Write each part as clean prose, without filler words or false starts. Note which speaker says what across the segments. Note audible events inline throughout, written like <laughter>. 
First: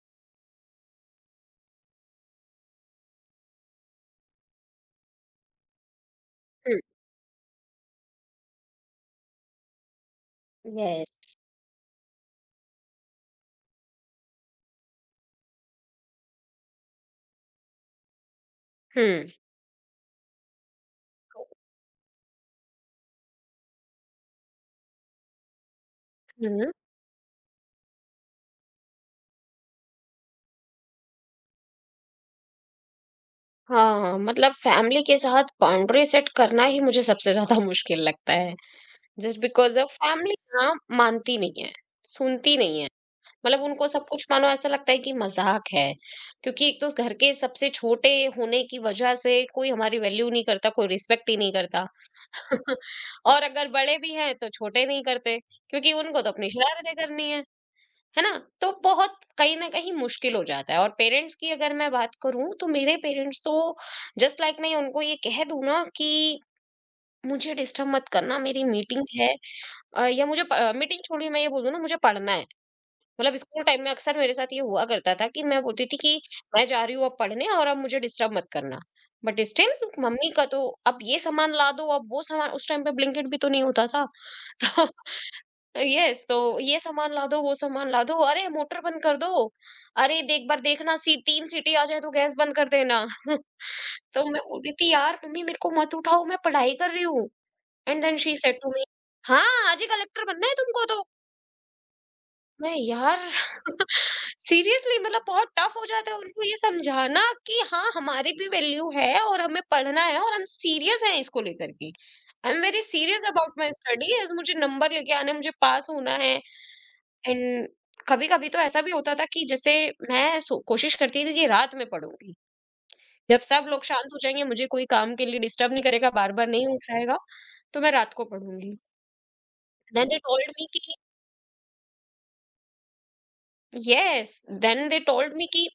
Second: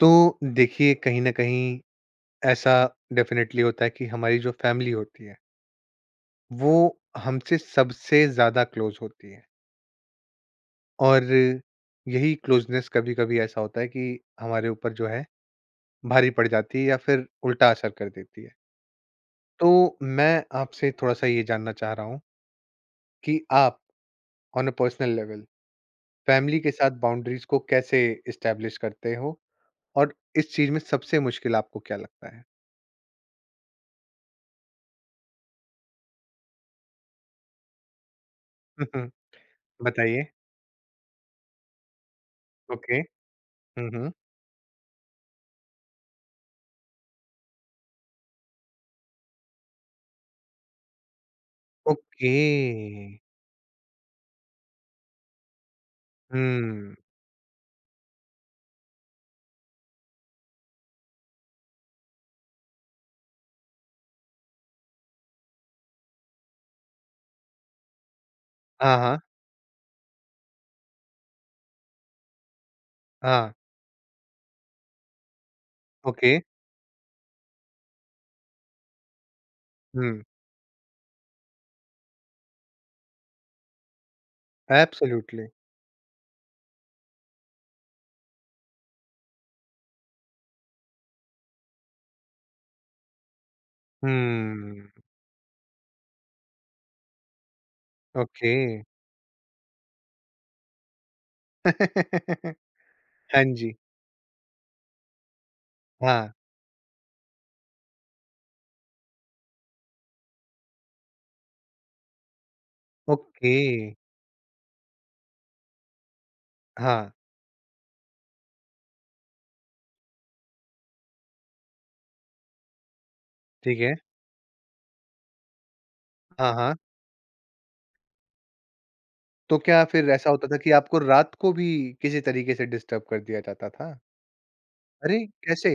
Speaker 1: तो देखिए कहीं ना कहीं ऐसा डेफिनेटली होता है कि हमारी जो फैमिली होती है, वो
Speaker 2: हुँ।
Speaker 1: हमसे सबसे ज्यादा क्लोज होती है।
Speaker 2: यस।
Speaker 1: और यही क्लोजनेस, कभी कभी ऐसा होता है कि हमारे ऊपर जो है भारी पड़ जाती है या फिर उल्टा असर कर देती है।
Speaker 2: हुँ,
Speaker 1: तो मैं आपसे थोड़ा सा ये जानना चाह रहा हूँ कि आप on a personal level family
Speaker 2: हुँ।
Speaker 1: के साथ बाउंड्रीज को कैसे इस्टेब्लिश करते हो, और इस चीज में सबसे मुश्किल आपको क्या लगता है।
Speaker 2: हाँ, मतलब फैमिली के साथ बाउंड्री सेट करना ही मुझे सबसे ज़्यादा <laughs> मुश्किल लगता है।
Speaker 1: <laughs>
Speaker 2: जस्ट बिकॉज़ ऑफ
Speaker 1: बताइए।
Speaker 2: फैमिली ना मानती नहीं है, सुनती नहीं है।
Speaker 1: ओके।
Speaker 2: मतलब उनको सब कुछ मानो ऐसा लगता है कि मज़ाक है। क्योंकि एक तो घर के सबसे छोटे होने की वजह से कोई हमारी वैल्यू नहीं करता, कोई रिस्पेक्ट ही नहीं करता।
Speaker 1: ओके।
Speaker 2: <laughs> और अगर बड़े भी हैं तो छोटे नहीं करते, क्योंकि उनको तो अपनी शरारतें
Speaker 1: हुँ।
Speaker 2: करनी है। है ना? तो बहुत कहीं न कहीं मुश्किल हो जाता है। और पेरेंट्स की अगर मैं बात करूँ तो मेरे पेरेंट्स तो जस्ट लाइक, मैं उनको ये कह दूँ ना कि मुझे डिस्टर्ब मत करना, मेरी
Speaker 1: हाँ,
Speaker 2: मीटिंग
Speaker 1: हाँ।
Speaker 2: है। या मुझे प मीटिंग छोड़िए, मैं ये बोल दूँ ना मुझे पढ़ना है। मतलब
Speaker 1: हाँ,
Speaker 2: स्कूल टाइम में अक्सर मेरे साथ ये हुआ करता था कि मैं बोलती थी कि
Speaker 1: ओके।
Speaker 2: मैं जा रही हूँ अब पढ़ने, और अब मुझे डिस्टर्ब मत करना। बट स्टिल
Speaker 1: हुँ,
Speaker 2: मम्मी का तो अब ये सामान ला दो, अब वो सामान। उस टाइम पे ब्लिंकिट भी तो नहीं होता था। <laughs>
Speaker 1: एब्सोल्यूटली।
Speaker 2: यस, तो ये सामान ला दो, वो सामान ला दो, अरे मोटर बंद कर दो, अरे एक बार देखना सी तीन सीटी आ जाए तो गैस बंद कर देना। <laughs> तो मैं बोलती
Speaker 1: हुँ,
Speaker 2: थी यार मम्मी मेरे को मत उठाओ, मैं पढ़ाई कर रही हूँ। And then she
Speaker 1: okay.
Speaker 2: Said to me, हाँ, आज ही कलेक्टर बनना है तुमको तो?
Speaker 1: <laughs>
Speaker 2: मैं यार
Speaker 1: हाँ जी,
Speaker 2: सीरियसली मतलब बहुत टफ हो जाता है
Speaker 1: हाँ,
Speaker 2: उनको ये समझाना कि हाँ, हमारी भी वैल्यू है और हमें पढ़ना है और हम सीरियस हैं इसको लेकर के। I am very serious
Speaker 1: okay.
Speaker 2: About my study, as मुझे नंबर लेके आने, मुझे पास होना है।
Speaker 1: हाँ,
Speaker 2: एंड कभी-कभी तो ऐसा भी होता था कि जैसे मैं सो कोशिश करती थी कि रात में पढ़ूँगी। जब सब
Speaker 1: ठीक
Speaker 2: लोग
Speaker 1: है।
Speaker 2: शांत हो जाएँगे, मुझे कोई काम के लिए डिस्टर्ब नहीं करेगा, बार-बार
Speaker 1: हाँ,
Speaker 2: नहीं
Speaker 1: हाँ।
Speaker 2: उठाएगा, तो मैं रात को पढ़ूँगी।
Speaker 1: तो क्या
Speaker 2: देन
Speaker 1: फिर
Speaker 2: दे
Speaker 1: ऐसा होता
Speaker 2: टोल्ड
Speaker 1: था
Speaker 2: मी
Speaker 1: कि
Speaker 2: कि
Speaker 1: आपको रात को भी किसी तरीके से डिस्टर्ब कर दिया जाता था?
Speaker 2: यस, देन दे
Speaker 1: अरे!
Speaker 2: टोल्ड मी कि
Speaker 1: कैसे?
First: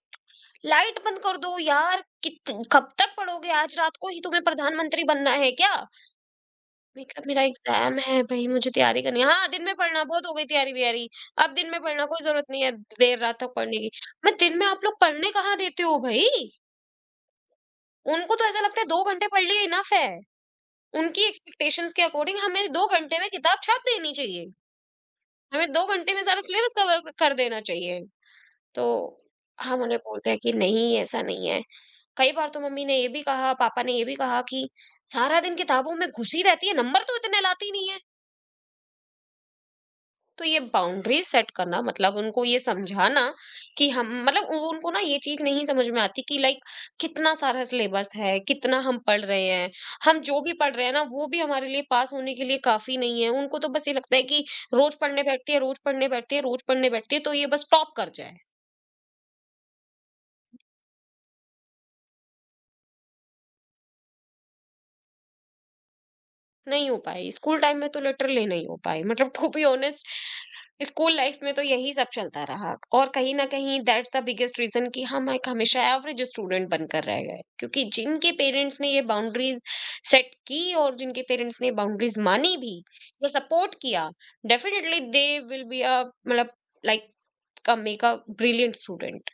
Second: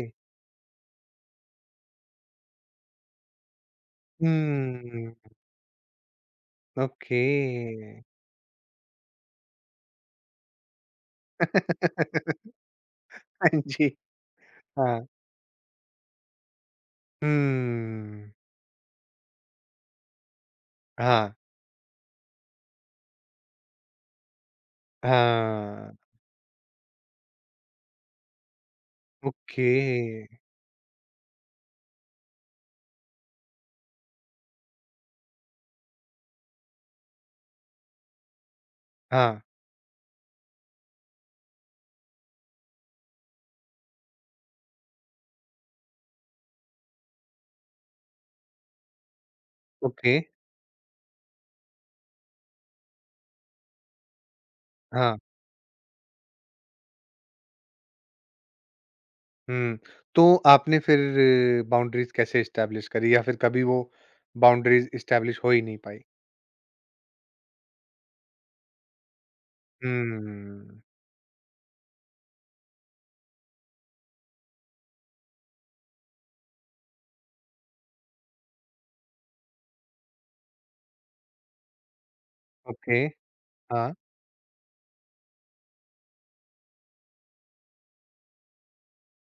Speaker 2: लाइट बंद कर दो यार, कित कब तक पढ़ोगे? आज रात को ही तुम्हें प्रधानमंत्री
Speaker 1: हुँ,
Speaker 2: बनना है क्या? मैंने
Speaker 1: ओके।
Speaker 2: कहा मेरा एग्ज़ाम है भई, मुझे तैयारी करनी है। हाँ, दिन में पढ़ना, बहुत हो गई तैयारी-वैयारी। अब दिन में पढ़ना, कोई ज़रूरत
Speaker 1: <laughs>
Speaker 2: नहीं है देर रात तक
Speaker 1: हाँ
Speaker 2: पढ़ने
Speaker 1: जी,
Speaker 2: की। मैं दिन में, आप लोग
Speaker 1: हाँ।
Speaker 2: पढ़ने कहाँ देते हो भई?
Speaker 1: हुँ,
Speaker 2: उनको तो ऐसा लगता है 2 घंटे पढ़ लिए इनफ है। उनकी
Speaker 1: हाँ,
Speaker 2: एक्सपेक्टेशंस के अकॉर्डिंग हमें 2 घंटे में किताब छाप देनी चाहिए। हमें 2
Speaker 1: हाँ,
Speaker 2: घंटे में सारा सिलेबस कवर कर देना चाहिए। तो
Speaker 1: ओके।
Speaker 2: हम उन्हें बोलते हैं कि नहीं, ऐसा नहीं है। कई बार तो मम्मी ने ये भी कहा, पापा ने ये भी कहा कि सारा दिन किताबों में घुसी रहती है, नंबर तो इतने लाती नहीं है।
Speaker 1: हाँ,
Speaker 2: तो ये बाउंड्री सेट करना, मतलब उनको ये समझाना कि हम, मतलब उनको ना ये चीज नहीं समझ में आती कि लाइक कितना सारा सिलेबस है, कितना हम पढ़ रहे हैं।
Speaker 1: ओके।
Speaker 2: हम जो भी पढ़ रहे हैं ना वो भी हमारे लिए पास होने के लिए काफी नहीं है। उनको तो बस ये लगता है कि रोज
Speaker 1: हाँ,
Speaker 2: पढ़ने बैठती है, रोज पढ़ने बैठती है, रोज पढ़ने बैठती है, तो ये बस टॉप कर जाए।
Speaker 1: हुँ। तो आपने फिर बाउंड्रीज़ कैसे एस्टैब्लिश करी, या फिर कभी वो बाउंड्रीज़ एस्टैब्लिश हो ही नहीं पाई?
Speaker 2: नहीं हो पाई। स्कूल टाइम में तो लिटरली नहीं हो पाई। मतलब <laughs> टू बी ऑनेस्ट,
Speaker 1: हुँ,
Speaker 2: स्कूल लाइफ में तो यही सब चलता रहा। और कहीं न कहीं दैट्स द बिगेस्ट रीज़न कि हम एक हमेशा एवरेज स्टूडेंट बनकर रह गए। क्योंकि जिनके पेरेंट्स ने ये बाउंड्रीज़ सेट की और जिनके पेरेंट्स ने बाउंड्रीज़ मानी भी
Speaker 1: ओके,
Speaker 2: या सपोर्ट
Speaker 1: हाँ,
Speaker 2: किया, definitely they will be uh, मतलब like, uh make a brilliant student.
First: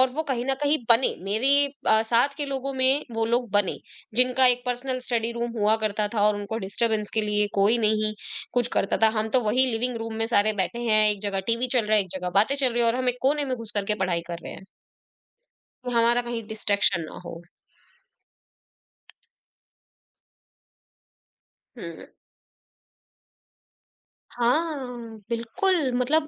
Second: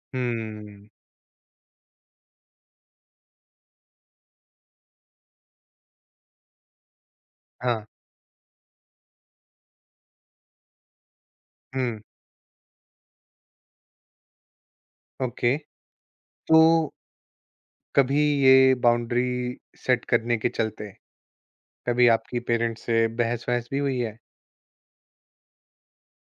Speaker 2: और वो कहीं न कहीं
Speaker 1: हुँ,
Speaker 2: बने, मेरी साथ के लोगों में वो लोग बने, जिनका एक पर्सनल स्टडी रूम हुआ करता था और उनको डिस्टर्बेंस के लिए कोई
Speaker 1: हाँ,
Speaker 2: नहीं कुछ करता था। हम तो वही लिविंग रूम में सारे बैठे हैं, एक जगह टीवी चल रहा
Speaker 1: हुँ,
Speaker 2: है, एक जगह बातें चल रही है और हम एक कोने में घुस कर के पढ़ाई कर रहे हैं,
Speaker 1: ओके।
Speaker 2: कि हमारा कहीं
Speaker 1: तो
Speaker 2: डिस्ट्रैक्शन ना हो।
Speaker 1: कभी ये बाउंड्री सेट करने के चलते,
Speaker 2: हुँ।
Speaker 1: कभी आपकी पेरेंट्स से बहस-वहस भी हुई है?
Speaker 2: हाँ, बिल्कुल मतलब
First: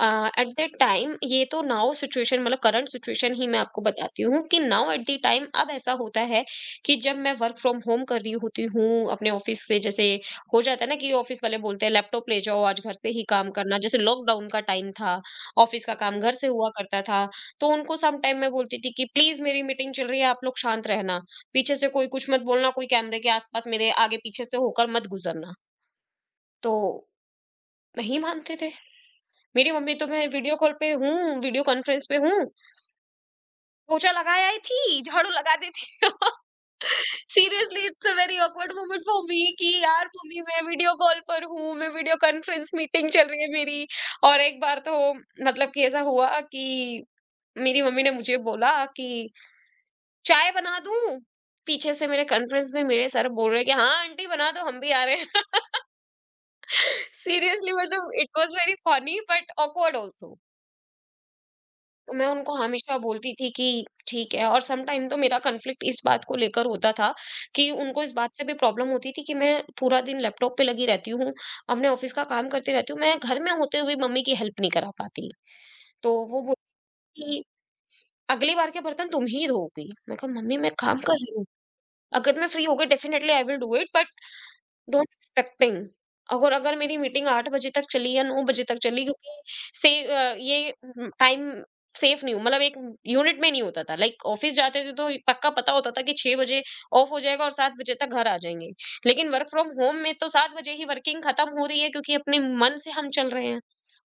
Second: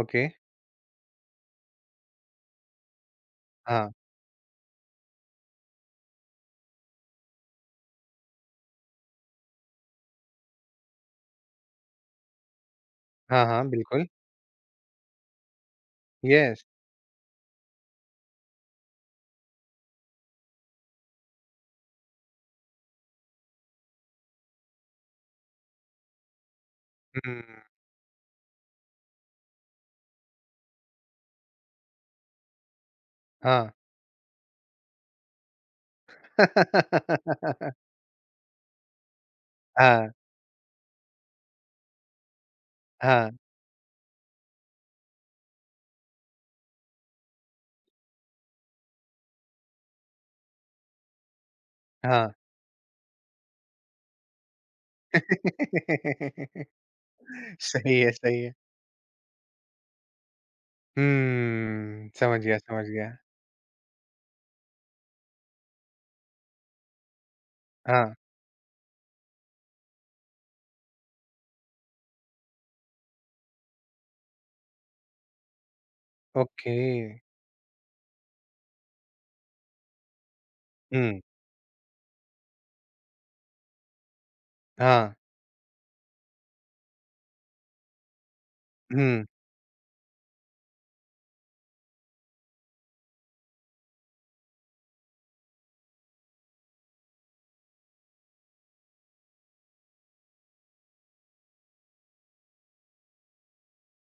Speaker 2: uh,
Speaker 1: okay,
Speaker 2: at that time ये तो नाउ सिचुएशन, मतलब करंट सिचुएशन ही मैं आपको
Speaker 1: हाँ,
Speaker 2: बताती हूँ कि नाउ एट द टाइम अब ऐसा होता है कि जब मैं वर्क फ्रॉम होम कर रही होती हूँ अपने ऑफिस से, जैसे हो जाता है ना कि ऑफिस वाले बोलते हैं लैपटॉप ले जाओ आज घर से ही
Speaker 1: हाँ,
Speaker 2: काम
Speaker 1: हाँ,
Speaker 2: करना, जैसे
Speaker 1: बिल्कुल,
Speaker 2: लॉकडाउन का टाइम था, ऑफिस का काम घर से
Speaker 1: येस,
Speaker 2: हुआ करता था। तो उनको सम टाइम मैं बोलती थी कि प्लीज मेरी मीटिंग चल रही है, आप लोग शांत रहना, पीछे से कोई कुछ मत बोलना, कोई कैमरे के आसपास मेरे आगे पीछे से होकर मत गुजरना, तो
Speaker 1: हुँ,
Speaker 2: नहीं मानते थे। मेरी मम्मी तो, मैं वीडियो कॉल पे हूँ, वीडियो कॉन्फ्रेंस पे हूँ,
Speaker 1: हाँ।
Speaker 2: पोछा लगा आई थी, झाड़ू लगा दी थी। <laughs>
Speaker 1: <laughs>
Speaker 2: Seriously it's a very awkward moment for me कि यार
Speaker 1: हाँ,
Speaker 2: मम्मी, मैं वीडियो कॉल पर हूँ, मैं वीडियो कॉन्फ्रेंस मीटिंग चल
Speaker 1: हाँ,
Speaker 2: रही है मेरी। और एक बार तो मतलब कि ऐसा हुआ कि मेरी मम्मी ने मुझे बोला कि चाय बना दूँ? पीछे से मेरे
Speaker 1: हाँ।
Speaker 2: कॉन्फ्रेंस में मेरे सर बोल रहे हैं कि हाँ आंटी बना दो, हम भी आ रहे हैं। <laughs>
Speaker 1: <laughs> सही
Speaker 2: सीरियसली मतलब
Speaker 1: है,
Speaker 2: इट
Speaker 1: सही है।
Speaker 2: Was very funny but awkward also. तो मैं
Speaker 1: समझ
Speaker 2: उनको
Speaker 1: गया, समझ
Speaker 2: हमेशा
Speaker 1: गया।
Speaker 2: बोलती थी कि ठीक है, और सम टाइम तो मेरा कन्फ्लिक्ट इस बात को लेकर होता था कि उनको इस
Speaker 1: हाँ,
Speaker 2: बात से भी प्रॉब्लम होती थी कि मैं पूरा दिन लैपटॉप पे लगी रहती हूँ अपने ऑफिस का काम करती रहती हूँ, मैं घर में होते हुए मम्मी की हेल्प नहीं करा पाती। तो वो
Speaker 1: ओके।
Speaker 2: बोलती कि अगली बार के बर्तन तुम ही धोगी। मैं कहा मम्मी मैं काम कर
Speaker 1: हुँ,
Speaker 2: रही हूँ, अगर मैं फ्री हो गई definitely I will do it, don't
Speaker 1: हाँ,
Speaker 2: एक्सपेक्टिंग। और अगर मेरी मीटिंग 8 बजे तक चली या 9 बजे तक चली,
Speaker 1: हुँ,
Speaker 2: क्योंकि ये टाइम सेफ नहीं हो, मतलब एक यूनिट में नहीं होता था, लाइक ऑफिस जाते थे तो पक्का पता होता था कि 6 बजे ऑफ हो जाएगा और 7 बजे तक घर आ जाएंगे, लेकिन वर्क फ्रॉम होम में तो 7 बजे ही वर्किंग खत्म हो रही है क्योंकि अपने मन से हम चल रहे हैं।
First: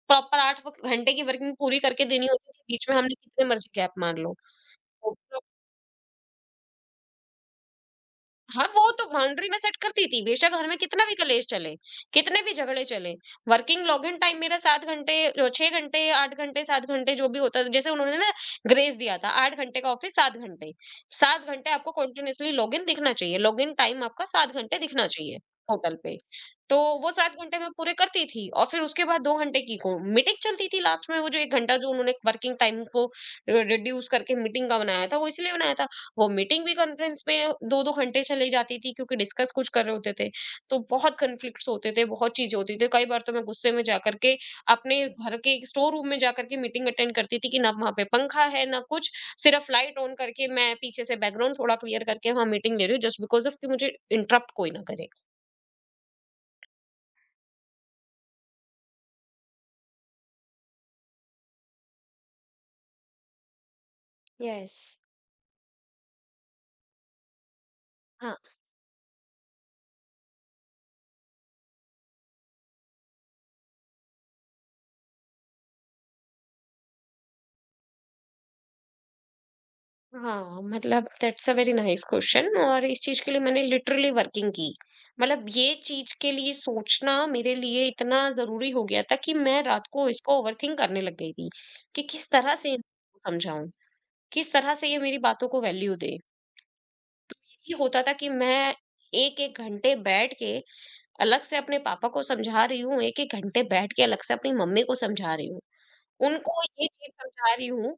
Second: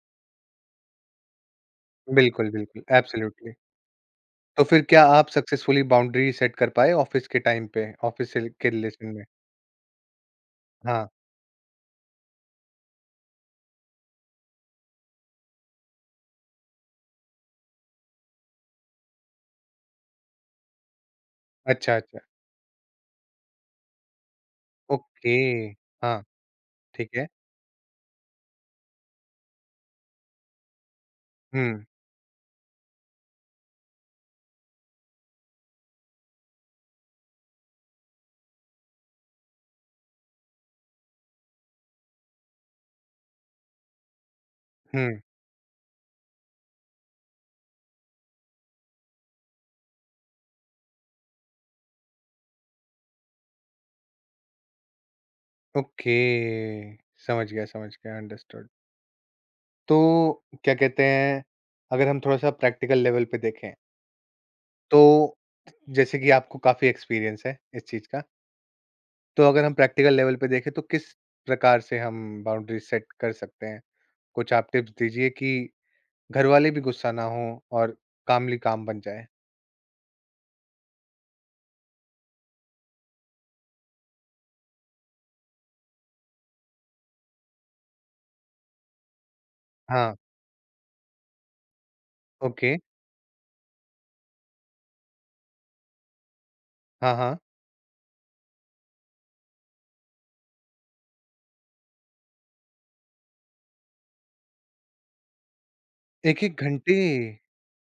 Speaker 2: प्रॉपर 8 घंटे की वर्किंग पूरी करके देनी
Speaker 1: बिल्कुल,
Speaker 2: होती है,
Speaker 1: बिल्कुल,
Speaker 2: बीच में हमने कितने
Speaker 1: एब्सोल्यूटली।
Speaker 2: मर्जी गैप मार लो।
Speaker 1: तो फिर क्या आप
Speaker 2: तो
Speaker 1: सक्सेसफुली बाउंड्री सेट कर पाए ऑफ़िस के टाइम पे, ऑफ़िस से
Speaker 2: हाँ,
Speaker 1: के
Speaker 2: वो तो
Speaker 1: रिलेशन में?
Speaker 2: बाउंड्री मैं सेट करती थी। बेशक घर में कितना
Speaker 1: हाँ,
Speaker 2: भी कलेश चले, कितने भी झगड़े चले। वर्किंग लॉगिन टाइम मेरा 7 घंटे 6 घंटे, 8 घंटे, 7 घंटे जो भी होता था। जैसे उन्होंने ना ग्रेस दिया था 8 घंटे का ऑफिस 7 घंटे। 7 घंटे आपको
Speaker 1: अच्छा, अच्छा,
Speaker 2: कंटीन्यूअसली लॉगिन दिखना चाहिए। लॉगिन टाइम आपका 7 घंटे दिखना
Speaker 1: ओके,
Speaker 2: चाहिए पोर्टल पे।
Speaker 1: हाँ,
Speaker 2: तो वो
Speaker 1: ठीक है।
Speaker 2: 7 घंटे मैं पूरे करती थी और फिर उसके बाद 2 घंटे की को मीटिंग चलती थी। लास्ट में वो जो 1 घंटा
Speaker 1: हुँ,
Speaker 2: जो उन्होंने वर्किंग टाइम को रिड्यूस करके मीटिंग का बनाया था, वो इसलिए बनाया था वो मीटिंग भी कॉन्फ्रेंस पे 2-2 घंटे चली जाती थी क्योंकि डिस्कस कुछ कर रहे होते थे। तो बहुत कॉन्फ्लिक्ट्स होते थे, बहुत चीज़ें होती थी। कई बार तो मैं गुस्से में जाकर के अपने
Speaker 1: हुँ,
Speaker 2: घर के स्टोर रूम में जाकर के मीटिंग अटेंड करती थी कि ना वहाँ पे पंखा है, ना कुछ, सिर्फ लाइट ऑन करके मैं पीछे से बैकग्राउंड थोड़ा क्लियर करके वहाँ मीटिंग ले रही हूँ जस्ट बिकॉज़ ऑफ कि मुझे इंटरप्ट कोई ना करे।
Speaker 1: ओके, समझ गया, अंडरस्टूड। तो क्या कहते हैं, अगर हम थोड़ा-सा प्रैक्टिकल लेवल पे देखें,
Speaker 2: यस।
Speaker 1: तो जैसे कि आपको काफ़ी एक्सपीरियंस है इस चीज़ का, तो अगर हम प्रैक्टिकल लेवल पे देखें तो किस प्रकार से हम बाउंड्री सेट कर सकते हैं? कुछ आप टिप्स दीजिए कि घरवाले भी गुस्सा ना हों और कामली काम बन जाए।
Speaker 2: हाँ, मतलब that's a very nice question, और इस चीज के लिए मैंने लिटरली वर्किंग की। मतलब ये चीज के लिए सोचना मेरे लिए इतना ज़रूरी हो गया था कि मैं रात को
Speaker 1: हाँ,
Speaker 2: इसको ओवरथिंक करने लग गई थी, कि किस तरह
Speaker 1: ओके।
Speaker 2: से इनको समझाऊँ, किस तरह से ये मेरी बातों को वैल्यू दें।
Speaker 1: हाँ, हाँ।
Speaker 2: ये होता था कि मैं 1-1 घंटे बैठ के अलग से अपने पापा को समझा रही हूँ, 1-1 घंटे बैठ के अलग से अपनी मम्मी को समझा रही हूँ।
Speaker 1: 1-1
Speaker 2: उनको ये
Speaker 1: घंटे!
Speaker 2: चीज़ समझा रही हूँ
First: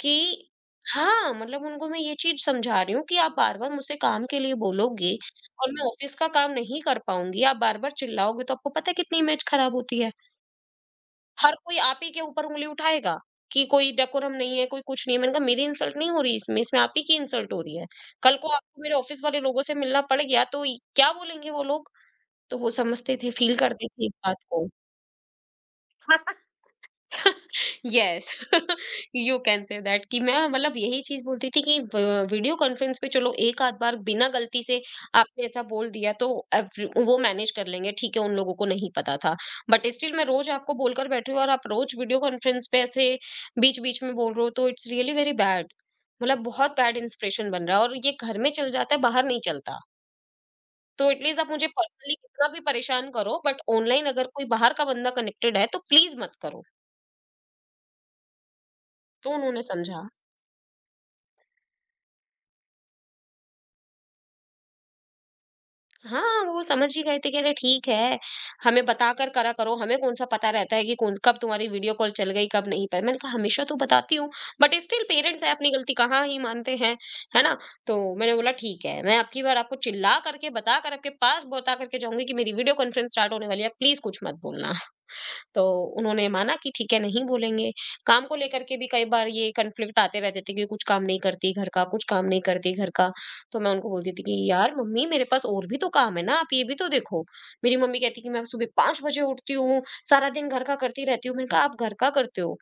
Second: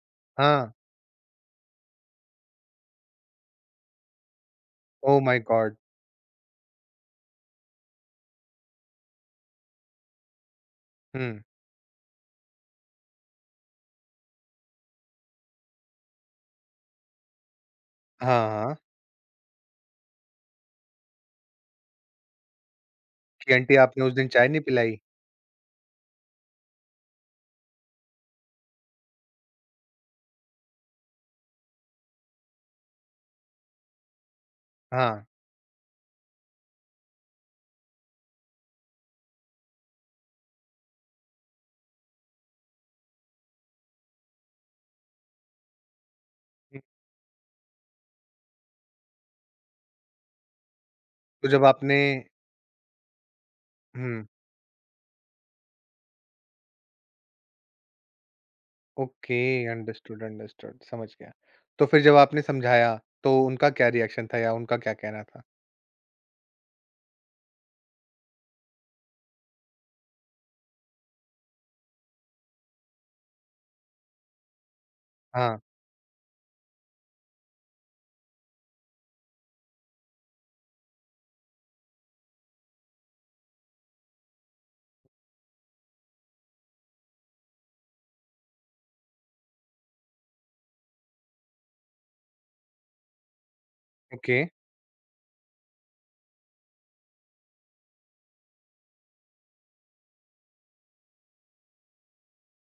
Speaker 2: कि
Speaker 1: हाँ,
Speaker 2: हाँ, मतलब उनको मैं ये चीज़ समझा रही हूँ कि आप बार-बार मुझसे काम के लिए बोलोगे
Speaker 1: ओह माय
Speaker 2: और
Speaker 1: गॉड!
Speaker 2: मैं ऑफ़िस का काम नहीं कर पाऊँगी, आप बार-बार चिल्लाओगे तो आपको पता है कितनी इमेज खराब होती है।
Speaker 1: हुँ।
Speaker 2: हर कोई आप ही के ऊपर उँगली उठाएगा कि कोई डेकोरम नहीं है, कोई कुछ नहीं है। मैंने कहा मेरी इंसल्ट नहीं हो रही इसमें, इसमें आप ही की इंसल्ट हो रही है। कल
Speaker 1: हाँ,
Speaker 2: को
Speaker 1: हाँ,
Speaker 2: आपको मेरे ऑफ़िस वाले लोगों से मिलना पड़ गया तो इ क्या बोलेंगे वो लोग? तो वो समझते थे,
Speaker 1: कि
Speaker 2: फ़ील
Speaker 1: आंटी
Speaker 2: करते
Speaker 1: आपने
Speaker 2: थे
Speaker 1: उस
Speaker 2: इस
Speaker 1: दिन
Speaker 2: बात
Speaker 1: चाय नहीं
Speaker 2: को।
Speaker 1: पिलाई?
Speaker 2: Yes, you can say that <laughs> कि मैं यही चीज बोलती थी कि वीडियो कॉन्फ्रेंस पे चलो एक आध बार बिना गलती से
Speaker 1: हाँ,
Speaker 2: आपने ऐसा बोल दिया तो वो मैनेज कर लेंगे, ठीक है, उन लोगों को नहीं पता था। बट स्टिल मैं रोज आपको बोलकर बैठी हूँ और आप रोज वीडियो कॉन्फ्रेंस पे ऐसे बीच बीच में बोल रहे हो, तो इट्स रियली वेरी बैड। बहुत
Speaker 1: हुँ,
Speaker 2: बैड इंस्पिरेशन बन रहा है और ये घर में चल जाता है, बाहर नहीं चलता। तो एटलीस्ट
Speaker 1: तो
Speaker 2: आप
Speaker 1: जब
Speaker 2: मुझे
Speaker 1: आपने
Speaker 2: पर्सनली कितना भी परेशान करो, बट ऑनलाइन
Speaker 1: हुँ,
Speaker 2: अगर कोई बाहर का बंदा कनेक्टेड है तो प्लीज मत करो। तो
Speaker 1: ओके।
Speaker 2: उन्होंने समझा।
Speaker 1: अंडरस्टूड, अंडरस्टूड समझ गया। तो फिर जब आपने समझाया तो उनका क्या रिएक्शन था, या उनका क्या कहना था?
Speaker 2: हाँ, वो समझ ही गए थे कि अरे ठीक है, हमें बताकर करा करो, हमें कौन-सा पता रहता है कि कौन कब तुम्हारी वीडियो कॉल चल गई, कब नहीं पे। मैंने कहा हमेशा तो बताती हूँ, बट स्टिल पेरेंट्स हैं,
Speaker 1: हाँ,
Speaker 2: अपनी गलती कहाँ ही मानते हैं, है ना? तो मैंने बोला ठीक है, मैं अब की बार आपको चिल्ला करके, बताकर, आपके पास बता करके जाऊँगी कि मेरी वीडियो कॉन्फ्रेंस स्टार्ट होने वाली है, प्लीज़ कुछ मत बोलना। तो उन्होंने माना कि ठीक है नहीं बोलेंगे। काम को लेकर के भी कई बार ये कॉन्फ्लिक्ट आते रहते थे कि कुछ काम नहीं करती घर का, कुछ काम नहीं करती घर का। तो मैं उनको बोलती थी
Speaker 1: ओके।
Speaker 2: कि यार मम्मी, मेरे पास और भी तो काम है ना, आप ये भी तो देखो। मेरी मम्मी कहती कि मैं सुबह 5 बजे उठती हूँ, सारा दिन घर का करती रहती हूँ। मैंने कहा आप घर का करते हो?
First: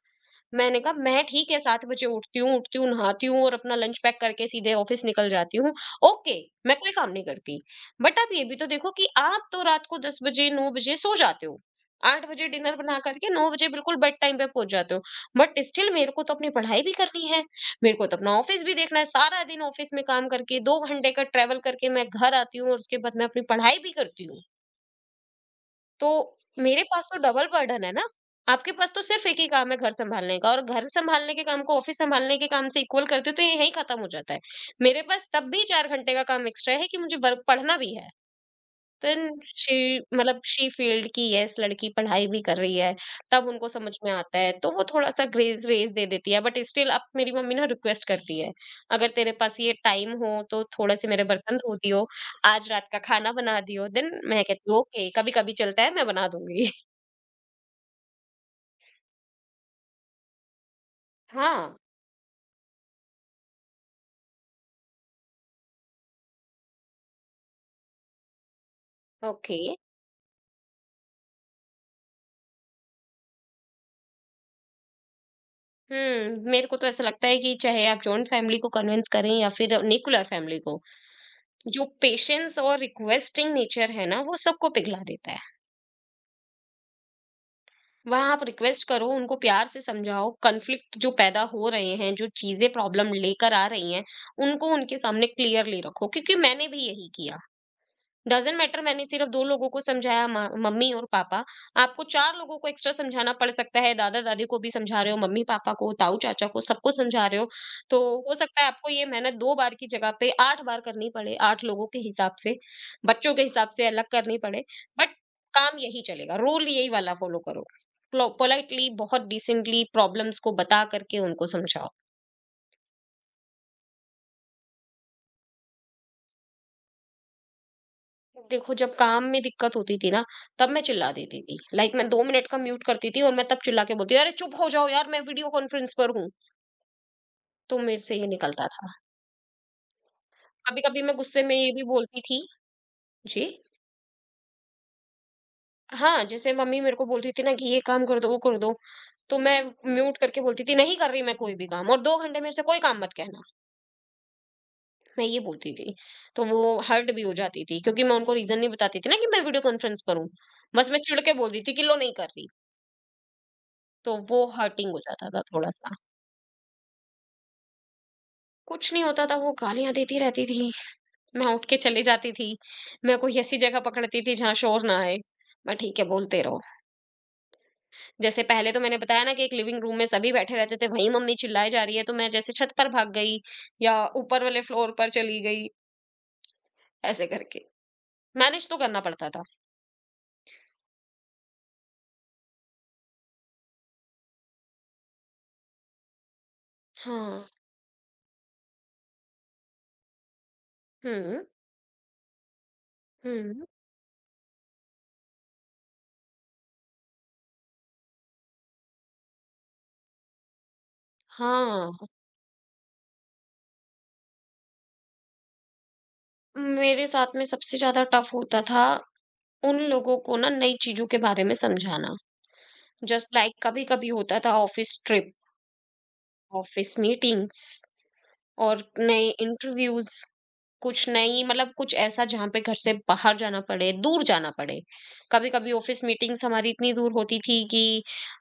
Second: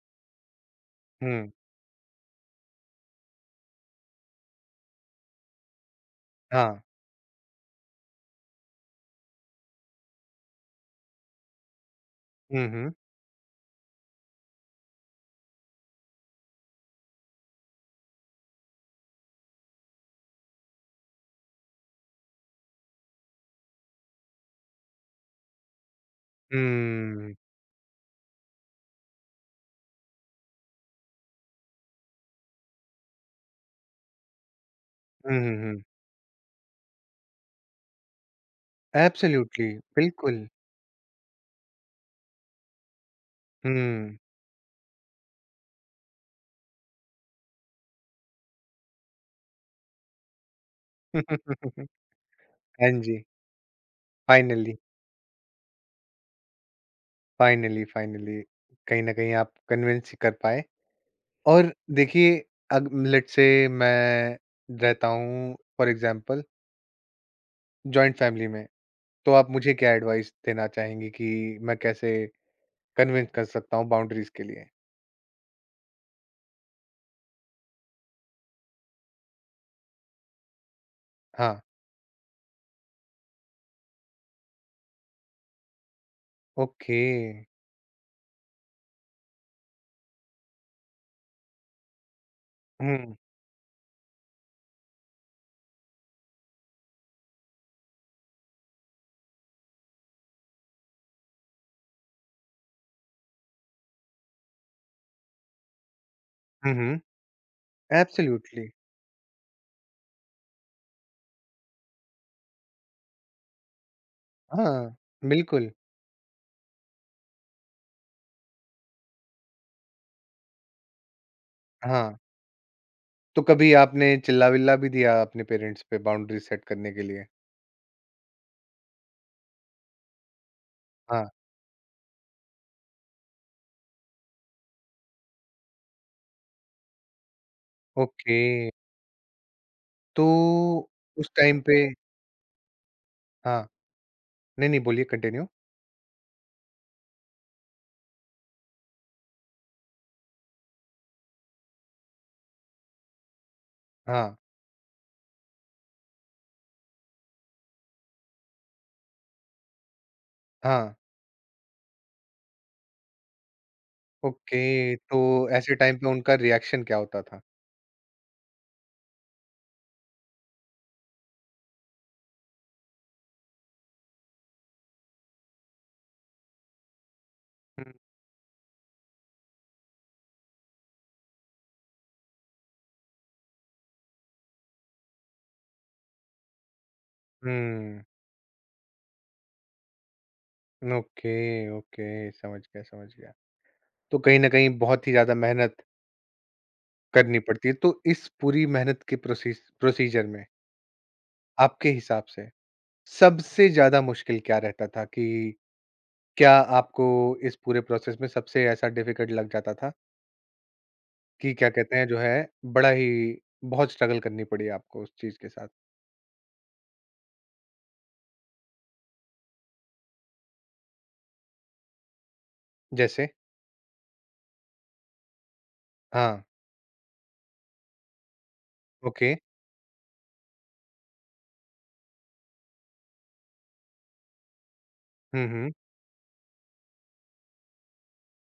Speaker 2: मैंने कहा मैं
Speaker 1: हुँ,
Speaker 2: ठीक है 7 बजे उठती हूँ, नहाती हूँ और अपना लंच पैक करके सीधे ऑफिस निकल जाती हूँ। ओके, मैं
Speaker 1: हाँ।
Speaker 2: कोई काम नहीं करती। बट आप ये भी तो देखो कि आप तो रात को 10 बजे 9 बजे सो जाते हो। 8 बजे
Speaker 1: हुँ,
Speaker 2: डिनर
Speaker 1: हुँ।
Speaker 2: बना करके 9 बजे बिल्कुल बेड टाइम पे पहुँच जाते हो। बट स्टिल मेरे को तो अपनी पढ़ाई भी करनी है, मेरे को तो अपना ऑफिस भी देखना है। सारा दिन ऑफिस में काम करके 2 घंटे का ट्रैवल करके मैं घर आती हूँ और उसके बाद मैं अपनी पढ़ाई भी करती हूँ। तो मेरे पास तो
Speaker 1: हुँ।
Speaker 2: डबल बर्डन है ना, आपके पास तो सिर्फ़ एक ही काम है घर सँभालने का, और घर सँभालने के काम को ऑफ़िस सँभालने के काम से इक्वल करते हो तो ये यहीं ख़त्म हो जाता है। मेरे पास
Speaker 1: हुँ,
Speaker 2: तब
Speaker 1: हुँ,
Speaker 2: भी
Speaker 1: हुँ।
Speaker 2: 4 घंटे का काम एक्स्ट्रा है कि मुझे वर पढ़ना भी है। देन
Speaker 1: एब्सोल्युटली,
Speaker 2: शी
Speaker 1: बिल्कुल।
Speaker 2: शी फील्ड कि यस लड़की पढ़ाई भी कर रही है, तब उनको समझ में
Speaker 1: हुँ।
Speaker 2: आता है, तो वो थोड़ा-सा ग्रेज़ रेज़ दे देती है, बट स्टिल अब मेरी मम्मी ना रिक्वेस्ट करती है, "अगर तेरे पास ये टाइम हो, तो थोड़े-से मेरे बर्तन धो
Speaker 1: <laughs>
Speaker 2: दियो, आज रात
Speaker 1: हाँ
Speaker 2: का
Speaker 1: जी।
Speaker 2: खाना बना दियो।" देन मैं कहती
Speaker 1: फाइनली,
Speaker 2: हूँ, "ओके, कभी-कभी चलता है, मैं बना दूँगी।"
Speaker 1: फाइनली, फाइनली कहीं न कहीं आप कन्विंस कर पाए। और
Speaker 2: हाँ,
Speaker 1: देखिए, अग लेट्स से मैं रहता हूँ फॉर एग्ज़ाम्पल जॉइंट फैमिली में, तो आप
Speaker 2: ओके।
Speaker 1: मुझे क्या एडवाइस देना चाहेंगी कि मैं कैसे कन्विंस कर सकता हूँ बाउंड्रीज़ के लिए?
Speaker 2: हुँ, मेरे को तो ऐसा लगता है कि चाहे आप जॉइंट फैमिली को कन्विंस करें या फिर न्यूक्लियर फैमिली को,
Speaker 1: हाँ,
Speaker 2: जो पेशेंस और रिक्वेस्टिंग नेचर है ना, वो सबको पिघला देता है।
Speaker 1: ओके।
Speaker 2: वहाँ आप रिक्वेस्ट करो, उनको प्यार से समझाओ, कॉन्फ्लिक्ट जो पैदा हो रहे हैं, जो चीजें प्रॉब्लम
Speaker 1: हुँ।
Speaker 2: लेकर आ रही हैं, उनको उनके सामने क्लियरली रखो, क्योंकि मैंने भी यही किया। डजंट मैटर, मैंने सिर्फ 2 लोगों को समझाया, म मम्मी और पापा, आपको 4 लोगों को एक्स्ट्रा समझाना पड़ सकता है, दादा-दादी को भी समझा रहे हो, मम्मी-पापा को, ताऊ-चाचा को,
Speaker 1: हुँ,
Speaker 2: सबको
Speaker 1: हुँ।
Speaker 2: समझा रहे हो। तो हो सकता
Speaker 1: एब्सोल्युटली।
Speaker 2: है आपको ये मेहनत 2 बार की जगह पे 8 बार करनी पड़े, 8 लोगों के हिसाब से, बच्चों के हिसाब से अलग करनी पड़े,
Speaker 1: हाँ,
Speaker 2: बट
Speaker 1: बिल्कुल।
Speaker 2: काम यही चलेगा, रूल यही वाला फॉलो करो। पोलाइटली, बहुत डिसेंटली, प्रॉब्लम्स को बता करके उनको समझाओ।
Speaker 1: हाँ। तो कभी आपने चिल्ला-विल्ला भी दिया अपने पेरेंट्स पे बाउंड्री सेट करने के लिए?
Speaker 2: देखो, जब काम में दिक्कत होती थी ना, तब मैं चिल्ला
Speaker 1: हाँ,
Speaker 2: देती थी। लाइक मैं 2 मिनट का म्यूट करती थी और मैं तब चिल्ला के बोलती थी, "अरे चुप हो जाओ यार, मैं वीडियो कॉन्फ्रेंस पर हूँ।" तो मेरे से ये
Speaker 1: ओके।
Speaker 2: निकलता था।
Speaker 1: तो
Speaker 2: कभी-कभी मैं
Speaker 1: उस
Speaker 2: गुस्से में
Speaker 1: टाइम
Speaker 2: ये
Speaker 1: पे
Speaker 2: भी बोलती थी। जी?
Speaker 1: हाँ, नहीं, नहीं बोलिए कंटिन्यू।
Speaker 2: हाँ, जैसे मम्मी मेरे को बोलती थी ना कि ये काम कर दो, वो कर दो, तो मैं म्यूट करके बोलती थी, "नहीं कर रही मैं कोई भी काम, और 2 घंटे मेरे से कोई काम मत कहना।"
Speaker 1: हाँ,
Speaker 2: मैं ये बोलती थी। तो वो हर्ट भी हो जाती थी, क्योंकि मैं उनको रीज़न नहीं बताती थी ना कि मैं वीडियो कॉन्फ्रेंस पर हूँ। बस
Speaker 1: हाँ,
Speaker 2: मैं चिढ़ के बोल देती थी कि, "लो नहीं कर रही।" तो वो हर्टिंग
Speaker 1: ओके।
Speaker 2: हो
Speaker 1: तो
Speaker 2: जाता था
Speaker 1: ऐसे
Speaker 2: थोड़ा-सा।
Speaker 1: टाइम पे उनका रिएक्शन क्या होता था?
Speaker 2: कुछ नहीं होता था, वो गालियाँ देती रहती थी। मैं उठ के चली जाती थी। मैं कोई ऐसी जगह पकड़ती थी जहाँ शोर ना आए। मैं ठीक है बोलते रहो।
Speaker 1: हुँ,
Speaker 2: जैसे पहले तो मैंने बताया ना कि एक लिविंग रूम में सभी बैठे रहते थे, वहीं मम्मी चिल्लाए जा रही है, तो मैं जैसे छत पर भाग गई या ऊपर वाले फ्लोर पर चली गई, ऐसे करके।
Speaker 1: हुँ।
Speaker 2: मैनेज तो करना पड़ता था।
Speaker 1: Okay, okay. समझ गया, समझ गया। तो कहीं न कहीं बहुत ही ज़्यादा मेहनत करनी
Speaker 2: हाँ।
Speaker 1: पड़ती है। तो इस पूरी मेहनत के प्रोसेस प्रोसीजर में
Speaker 2: हुँ,
Speaker 1: आपके हिसाब से
Speaker 2: हुँ।
Speaker 1: सबसे ज़्यादा मुश्किल क्या रहता था, कि क्या आपको इस पूरे प्रोसेस में सबसे ऐसा डिफिकल्ट लग जाता था, कि क्या कहते
Speaker 2: हाँ,
Speaker 1: हैं जो है बड़ा ही, बहुत स्ट्रगल करनी पड़ी आपको उस चीज़ के साथ?
Speaker 2: मेरे साथ में सबसे ज़्यादा टफ़ होता था उन लोगों को ना नई चीज़ों के बारे में समझाना।
Speaker 1: जैसे?
Speaker 2: जस्ट लाइक कभी-कभी होता था ऑफिस ट्रिप।
Speaker 1: हाँ,
Speaker 2: Office meetings, और नए
Speaker 1: ओके।
Speaker 2: इंटरव्यूज। कुछ नई, कुछ ऐसा जहाँ पे घर से बाहर जाना पड़े, दूर जाना पड़े।
Speaker 1: हुँ,
Speaker 2: कभी
Speaker 1: हुँ,
Speaker 2: कभी ऑफिस मीटिंग्स हमारी इतनी दूर होती थी कि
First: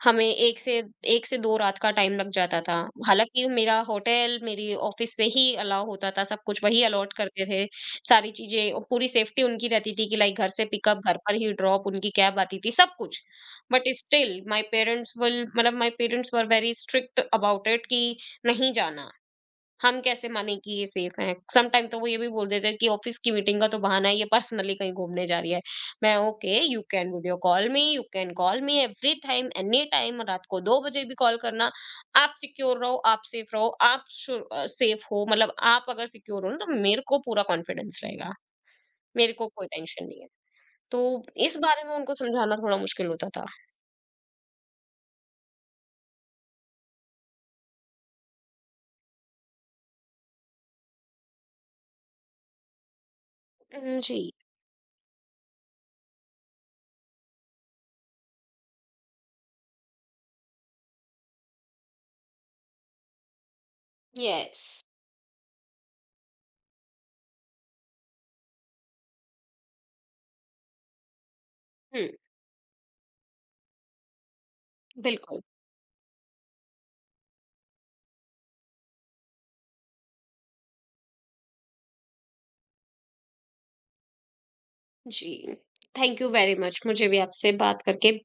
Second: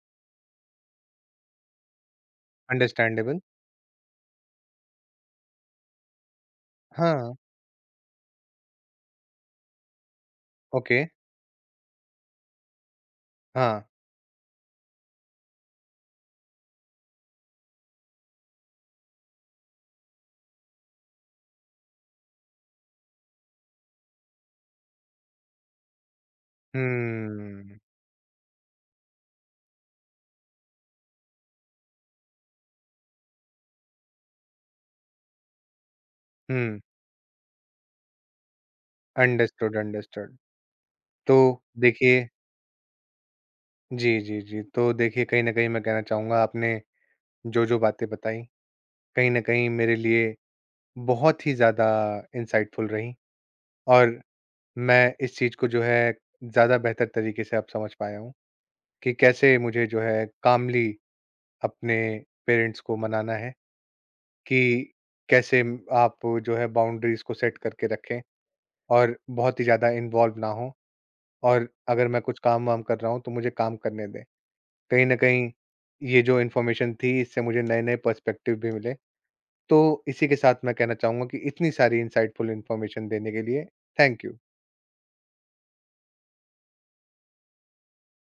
Speaker 2: हमें एक से दो रात का टाइम लग जाता था।
Speaker 1: अंडरस्टैंडेबल।
Speaker 2: हालांकि मेरा होटल मेरी ऑफिस से ही अलाउ होता था, सब कुछ वही अलॉट
Speaker 1: हाँ,
Speaker 2: करते थे सारी चीजें, और पूरी सेफ्टी उनकी रहती थी कि लाइक घर से
Speaker 1: ओके,
Speaker 2: पिकअप, घर पर ही ड्रॉप, उनकी कैब आती थी, सब कुछ।
Speaker 1: हाँ।
Speaker 2: But still my parents will my parents were very strict about it कि नहीं जाना, हम कैसे माने कि ये सेफ है। सम टाइम तो वो ये भी बोल देते हैं कि ऑफिस की मीटिंग का तो बहाना है, ये पर्सनली कहीं घूमने जा रही है। मैं okay, you can video call
Speaker 1: hmm,
Speaker 2: me, you can call me every time, any time, रात को दो बजे भी कॉल करना, आप सिक्योर रहो, आप सेफ रहो, आप सेफ हो। आप अगर सिक्योर हो ना तो
Speaker 1: हुँ,
Speaker 2: मेरे को पूरा कॉन्फिडेंस रहेगा, मेरे को कोई
Speaker 1: अंडरस्टूड,
Speaker 2: टेंशन नहीं है।
Speaker 1: अंडरस्टूड।
Speaker 2: तो
Speaker 1: तो
Speaker 2: इस बारे में उनको
Speaker 1: देखिए
Speaker 2: समझाना थोड़ा मुश्किल होता था।
Speaker 1: जी, जी, जी। तो देखिए कहीं न कहीं मैं कहना चाहूँगा आपने जो-जो बातें बताई, कहीं न कहीं मेरे लिए बहुत ही ज़्यादा इनसाइटफुल रहीं। और
Speaker 2: जी।
Speaker 1: मैं इस चीज़ को जो है ज़्यादा बेहतर तरीके से अब समझ पाया हूँ कि कैसे मुझे जो है कामली अपने पेरेंट्स को मनाना है,
Speaker 2: यस।
Speaker 1: कि कैसे आप जो है बाउंड्रीज को सेट करके रखें और बहुत ही ज़्यादा इन्वॉल्व ना हो, और अगर
Speaker 2: हम्म।
Speaker 1: मैं कुछ काम वाम कर रहा हूँ तो मुझे काम करने दें। कहीं ना
Speaker 2: बिल्कुल।
Speaker 1: कहीं ये जो इन्फॉर्मेशन थी, इससे मुझे नए नए पर्सपेक्टिव भी मिले। तो इसी के साथ मैं कहना चाहूँगा कि इतनी सारी इंसाइटफुल इन्फॉर्मेशन देने के लिए थैंक यू
Speaker 2: जी, थैंक यू वेरी मच। मुझे भी आपसे बात करके